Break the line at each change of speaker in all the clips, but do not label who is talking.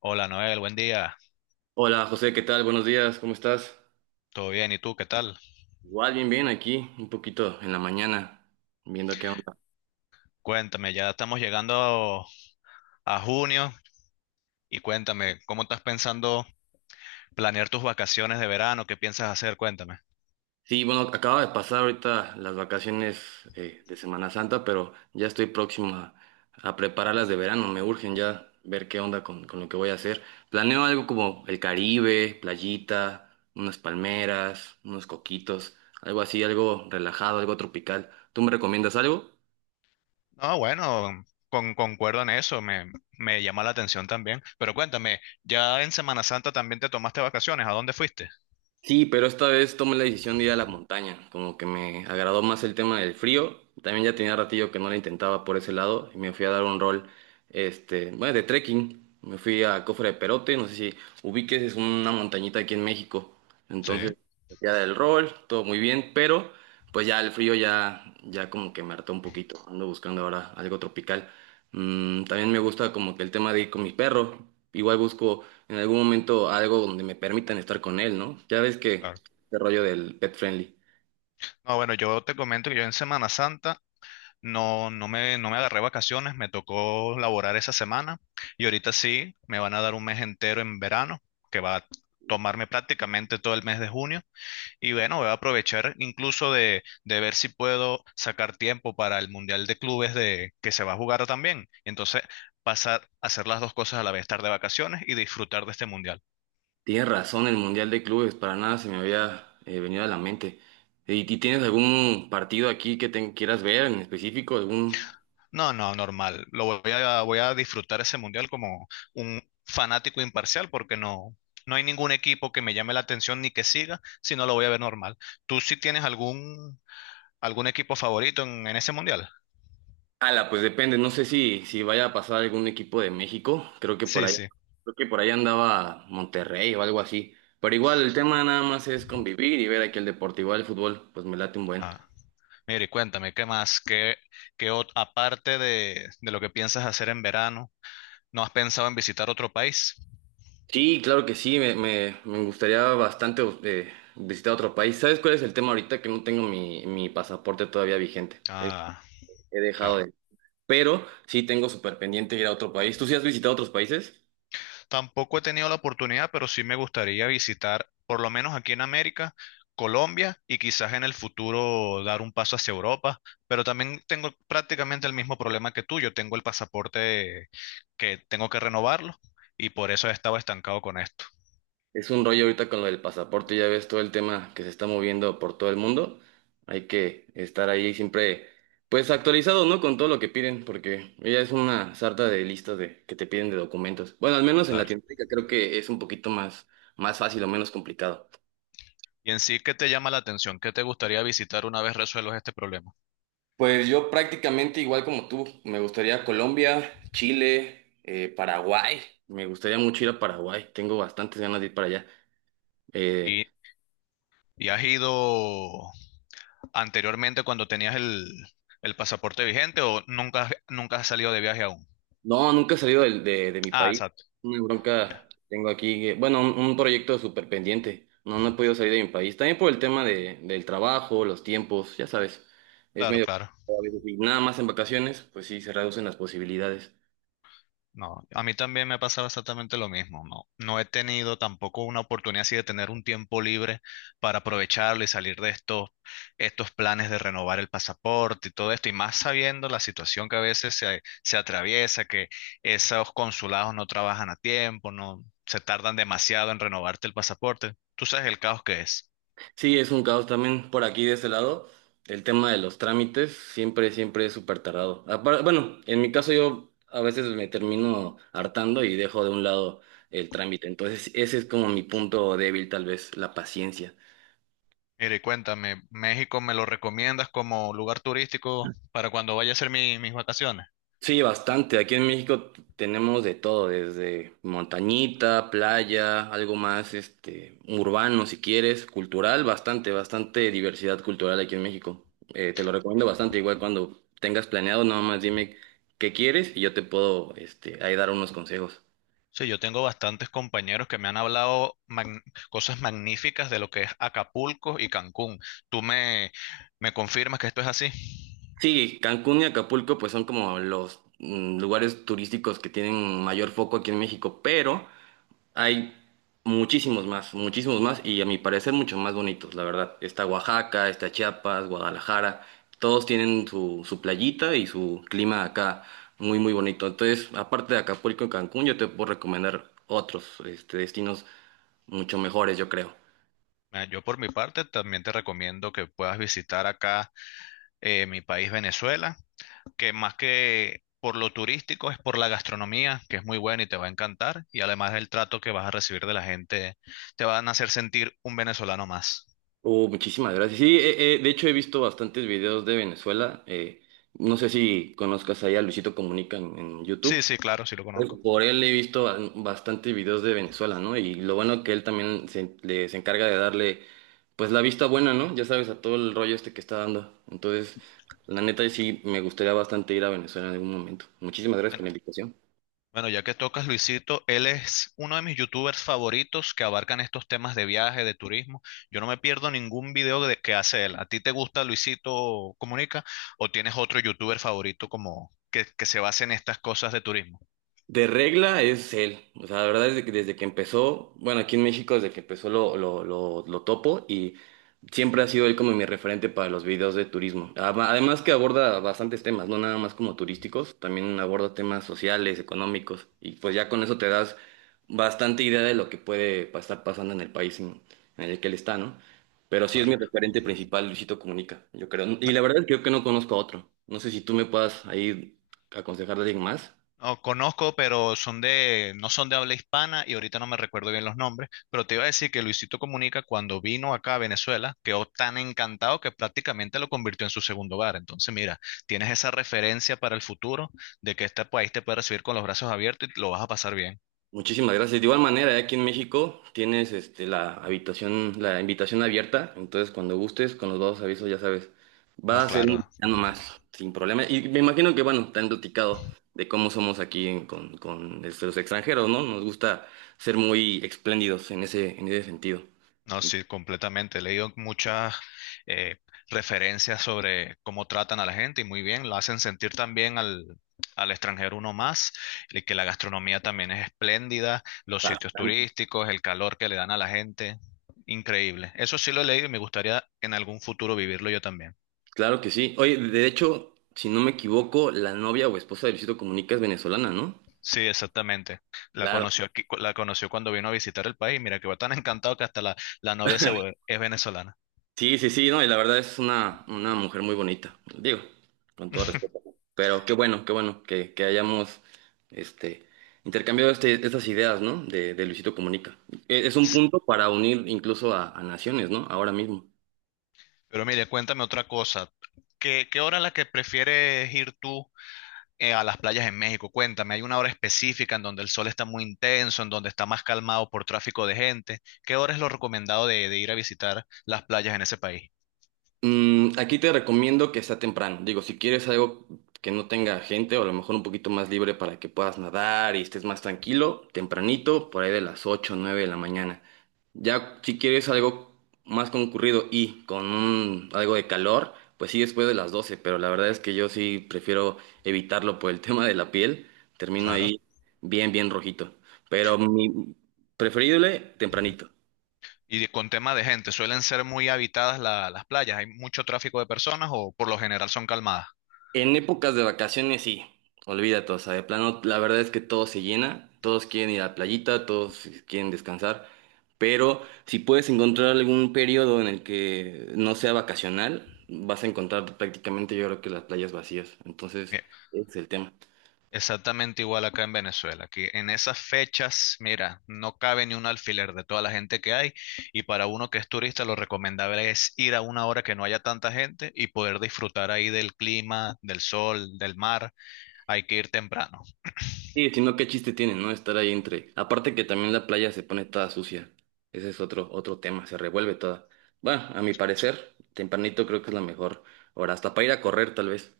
Hola Noel, buen día.
Hola José, ¿qué tal? Buenos días, ¿cómo estás?
¿Todo bien? ¿Y tú qué tal?
Igual, bien, bien, aquí, un poquito en la mañana, viendo qué onda.
Cuéntame, ya estamos llegando a junio y cuéntame, ¿cómo estás pensando planear tus vacaciones de verano? ¿Qué piensas hacer? Cuéntame.
Sí, bueno, acaba de pasar ahorita las vacaciones de Semana Santa, pero ya estoy próximo a prepararlas de verano, me urgen ya ver qué onda con lo que voy a hacer. Planeo algo como el Caribe, playita, unas palmeras, unos coquitos, algo así, algo relajado, algo tropical. ¿Tú me recomiendas algo?
No, bueno, concuerdo en eso, me llama la atención también. Pero cuéntame, ¿ya en Semana Santa también te tomaste vacaciones? ¿A dónde fuiste?
Sí, pero esta vez tomé la decisión de ir a la montaña, como que me agradó más el tema del frío, también ya tenía ratillo que no la intentaba por ese lado y me fui a dar un rol, este, bueno, de trekking, me fui a Cofre de Perote, no sé si ubiques, es una montañita aquí en México,
Sí,
entonces ya del rol, todo muy bien, pero pues ya el frío ya como que me hartó un poquito, ando buscando ahora algo tropical. También me gusta como que el tema de ir con mi perro, igual busco en algún momento algo donde me permitan estar con él, ¿no? Ya ves que
claro.
este rollo del pet friendly.
No, bueno, yo te comento que yo en Semana Santa. No, no me agarré vacaciones, me tocó laborar esa semana y ahorita sí, me van a dar un mes entero en verano, que va a tomarme prácticamente todo el mes de junio. Y bueno, voy a aprovechar incluso de, ver si puedo sacar tiempo para el Mundial de Clubes que se va a jugar también. Entonces, pasar a hacer las dos cosas a la vez, estar de vacaciones y disfrutar de este Mundial.
Tienes razón, el Mundial de Clubes, para nada se me había venido a la mente. ¿Y tienes algún partido aquí que te quieras ver en específico? ¿Algún?
No, no, normal. Lo voy a disfrutar ese mundial como un fanático imparcial porque no hay ningún equipo que me llame la atención ni que siga, sino lo voy a ver normal. ¿Tú sí tienes algún equipo favorito en ese mundial?
Ala, pues depende, no sé si vaya a pasar algún equipo de México,
Sí, sí.
creo que por ahí andaba Monterrey o algo así. Pero igual el tema nada más es convivir y ver aquí el deporte, igual el fútbol, pues me late un buen.
Ah, mire, cuéntame, ¿qué más? Aparte de, lo que piensas hacer en verano, no has pensado en visitar otro país?
Sí, claro que sí, me gustaría bastante visitar otro país. ¿Sabes cuál es el tema ahorita? Que no tengo mi pasaporte todavía vigente. Es-
Ah,
he dejado
claro.
de. Pero sí tengo súper pendiente ir a otro país. ¿Tú sí has visitado otros países?
Tampoco he tenido la oportunidad, pero sí me gustaría visitar, por lo menos aquí en América, Colombia, y quizás en el futuro dar un paso hacia Europa. Pero también tengo prácticamente el mismo problema que tú. Yo tengo el pasaporte que tengo que renovarlo y por eso he estado estancado con esto.
Es un rollo ahorita con lo del pasaporte, ya ves todo el tema que se está moviendo por todo el mundo. Hay que estar ahí siempre, pues actualizado, ¿no? Con todo lo que piden, porque ya es una sarta de listas de, que te piden de documentos. Bueno, al menos en
Claro.
Latinoamérica creo que es un poquito más fácil o menos complicado.
Y en sí, ¿qué te llama la atención? ¿Qué te gustaría visitar una vez resuelvas este problema?
Pues yo prácticamente igual como tú, me gustaría Colombia, Chile, Paraguay. Me gustaría mucho ir a Paraguay. Tengo bastantes ganas de ir para allá. Eh,
¿Y, y has ido anteriormente cuando tenías el pasaporte vigente, o nunca, nunca has salido de viaje aún?
no, nunca he salido de mi
Ah,
país.
exacto.
Una
Ya.
bronca tengo aquí. Bueno, un proyecto súper pendiente. No, no he podido salir de mi país. También por el tema del trabajo, los tiempos, ya sabes. Es
Claro,
medio,
claro.
a veces, y nada más en vacaciones, pues sí, se reducen las posibilidades.
No, a mí también me ha pasado exactamente lo mismo. No, no he tenido tampoco una oportunidad así de tener un tiempo libre para aprovecharlo y salir de estos, planes de renovar el pasaporte y todo esto. Y más sabiendo la situación que a veces se atraviesa, que esos consulados no trabajan a tiempo, no se tardan demasiado en renovarte el pasaporte. Tú sabes el caos que es.
Sí, es un caos también por aquí de ese lado. El tema de los trámites siempre, siempre es súper tardado. Bueno, en mi caso yo a veces me termino hartando y dejo de un lado el trámite. Entonces, ese es como mi punto débil, tal vez, la paciencia.
Mire, cuéntame, ¿México me lo recomiendas como lugar turístico para cuando vaya a hacer mis vacaciones?
Sí, bastante. Aquí en México tenemos de todo, desde montañita, playa, algo más, este, urbano si quieres, cultural, bastante, bastante diversidad cultural aquí en México. Te lo recomiendo bastante, igual cuando tengas planeado, nada más dime qué quieres y yo te puedo, este, ahí dar unos consejos.
Sí, yo tengo bastantes compañeros que me han hablado cosas magníficas de lo que es Acapulco y Cancún. ¿Tú me confirmas que esto es así?
Sí, Cancún y Acapulco pues son como los lugares turísticos que tienen mayor foco aquí en México, pero hay muchísimos más y a mi parecer mucho más bonitos, la verdad. Está Oaxaca, está Chiapas, Guadalajara, todos tienen su playita y su clima acá muy, muy bonito. Entonces, aparte de Acapulco y Cancún, yo te puedo recomendar otros este, destinos mucho mejores, yo creo.
Ah, yo por mi parte también te recomiendo que puedas visitar acá mi país, Venezuela, que más que por lo turístico es por la gastronomía, que es muy buena y te va a encantar, y además el trato que vas a recibir de la gente, te van a hacer sentir un venezolano más.
Oh, muchísimas gracias. Sí, de hecho he visto bastantes videos de Venezuela. No sé si conozcas ahí a Luisito Comunica en
Sí,
YouTube.
sí, claro, sí lo
Pues,
conozco.
por él he visto bastante videos de Venezuela, ¿no? Y lo bueno que él también se encarga de darle, pues, la vista buena, ¿no? Ya sabes, a todo el rollo este que está dando. Entonces, la neta, sí, me gustaría bastante ir a Venezuela en algún momento. Muchísimas gracias
Bueno,
por la invitación.
Bueno, ya que tocas Luisito, él es uno de mis youtubers favoritos que abarcan estos temas de viaje, de turismo. Yo no me pierdo ningún video que hace él. ¿A ti te gusta Luisito Comunica o tienes otro youtuber favorito como que, se base en estas cosas de turismo?
De regla es él, o sea, la verdad es de que desde que empezó, bueno, aquí en México desde que empezó lo topo y siempre ha sido él como mi referente para los videos de turismo. Además que aborda bastantes temas, no nada más como turísticos, también aborda temas sociales, económicos y pues ya con eso te das bastante idea de lo que puede estar pasando en el país en el que él está, ¿no? Pero sí es mi
Claro.
referente principal, Luisito Comunica, yo creo. Y la verdad es que yo que no conozco a otro. No sé si tú me puedas ahí aconsejar de alguien más.
No, conozco, pero son no son de habla hispana y ahorita no me recuerdo bien los nombres, pero te iba a decir que Luisito Comunica cuando vino acá a Venezuela quedó tan encantado que prácticamente lo convirtió en su segundo hogar. Entonces, mira, tienes esa referencia para el futuro de que este país te puede recibir con los brazos abiertos y lo vas a pasar bien.
Muchísimas gracias. De igual manera, aquí en México tienes este, la invitación abierta. Entonces, cuando gustes, con los dos avisos, ya sabes,
No,
va a ser un
claro.
mexicano más, sin problema. Y me imagino que, bueno, te han platicado de cómo somos aquí con, este, los extranjeros, ¿no? Nos gusta ser muy espléndidos en ese sentido.
No,
Bastante.
sí, completamente. He leído muchas eh, referencias sobre cómo tratan a la gente, y muy bien, lo hacen sentir también al extranjero uno más, y que la gastronomía también es espléndida, los
Claro,
sitios turísticos, el calor que le dan a la gente, increíble. Eso sí lo he leído y me gustaría en algún futuro vivirlo yo también.
claro que sí. Oye, de hecho, si no me equivoco, la novia o esposa de Luisito Comunica es venezolana, ¿no?
Sí, exactamente. La
Claro.
conoció aquí, la conoció cuando vino a visitar el país. Mira que va tan encantado que hasta la novia es venezolana.
Sí, sí, sí, no, y la verdad es una mujer muy bonita, digo, con todo respeto. Pero qué bueno que hayamos este, intercambiado este, estas ideas, ¿no? De Luisito Comunica. Es un punto para unir incluso a naciones, ¿no? Ahora mismo.
Pero mire, cuéntame otra cosa. ¿Qué hora es la que prefieres ir tú a las playas en México? Cuéntame, ¿hay una hora específica en donde el sol está muy intenso, en donde está más calmado por tráfico de gente? ¿Qué hora es lo recomendado de, ir a visitar las playas en ese país?
Aquí te recomiendo que sea temprano. Digo, si quieres algo que no tenga gente o a lo mejor un poquito más libre para que puedas nadar y estés más tranquilo, tempranito, por ahí de las 8, o 9 de la mañana. Ya si quieres algo más concurrido y con algo de calor, pues sí después de las 12. Pero la verdad es que yo sí prefiero evitarlo por el tema de la piel. Termino
Claro.
ahí bien, bien rojito. Pero mi preferible, tempranito.
Y con tema de gente, ¿suelen ser muy habitadas las playas? ¿Hay mucho tráfico de personas o por lo general son calmadas?
En épocas de vacaciones, sí, olvídate, o sea, de plano, la verdad es que todo se llena, todos quieren ir a la playita, todos quieren descansar, pero si puedes encontrar algún periodo en el que no sea vacacional, vas a encontrar prácticamente yo creo que las playas vacías, entonces ese es el tema.
Exactamente igual acá en Venezuela, que en esas fechas, mira, no cabe ni un alfiler de toda la gente que hay, y para uno que es turista lo recomendable es ir a una hora que no haya tanta gente y poder disfrutar ahí del clima, del sol, del mar. Hay que ir temprano.
Sí, si no, qué chiste tiene, ¿no? Estar ahí entre. Aparte que también la playa se pone toda sucia, ese es otro tema, se revuelve toda. Bueno, a mi parecer, tempranito creo que es la mejor hora, hasta para ir a correr tal vez.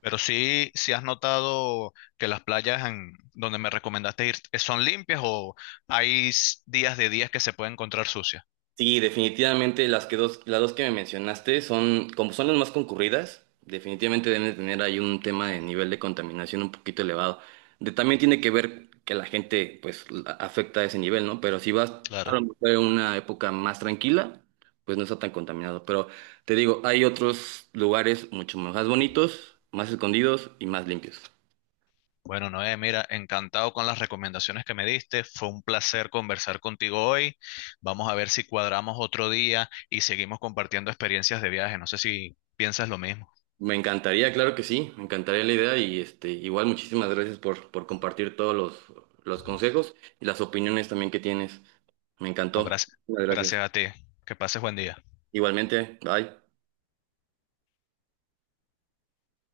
Pero sí, si has notado que las playas en donde me recomendaste ir son limpias o hay días de días que se puede encontrar sucias.
Sí, definitivamente las dos que me mencionaste son, como son las más concurridas, definitivamente deben de tener ahí un tema de nivel de contaminación un poquito elevado. También tiene que ver que la gente pues afecta a ese nivel, ¿no? Pero si vas a lo
Claro.
mejor en una época más tranquila, pues no está tan contaminado. Pero te digo, hay otros lugares mucho más bonitos, más escondidos y más limpios.
Bueno, Noé, mira, encantado con las recomendaciones que me diste. Fue un placer conversar contigo hoy. Vamos a ver si cuadramos otro día y seguimos compartiendo experiencias de viaje. No sé si piensas lo mismo.
Me encantaría, claro que sí, me encantaría la idea y este, igual muchísimas gracias por compartir todos los consejos y las opiniones también que tienes. Me
No,
encantó.
gracias.
Muchas gracias.
Gracias a ti. Que pases buen día.
Igualmente, bye.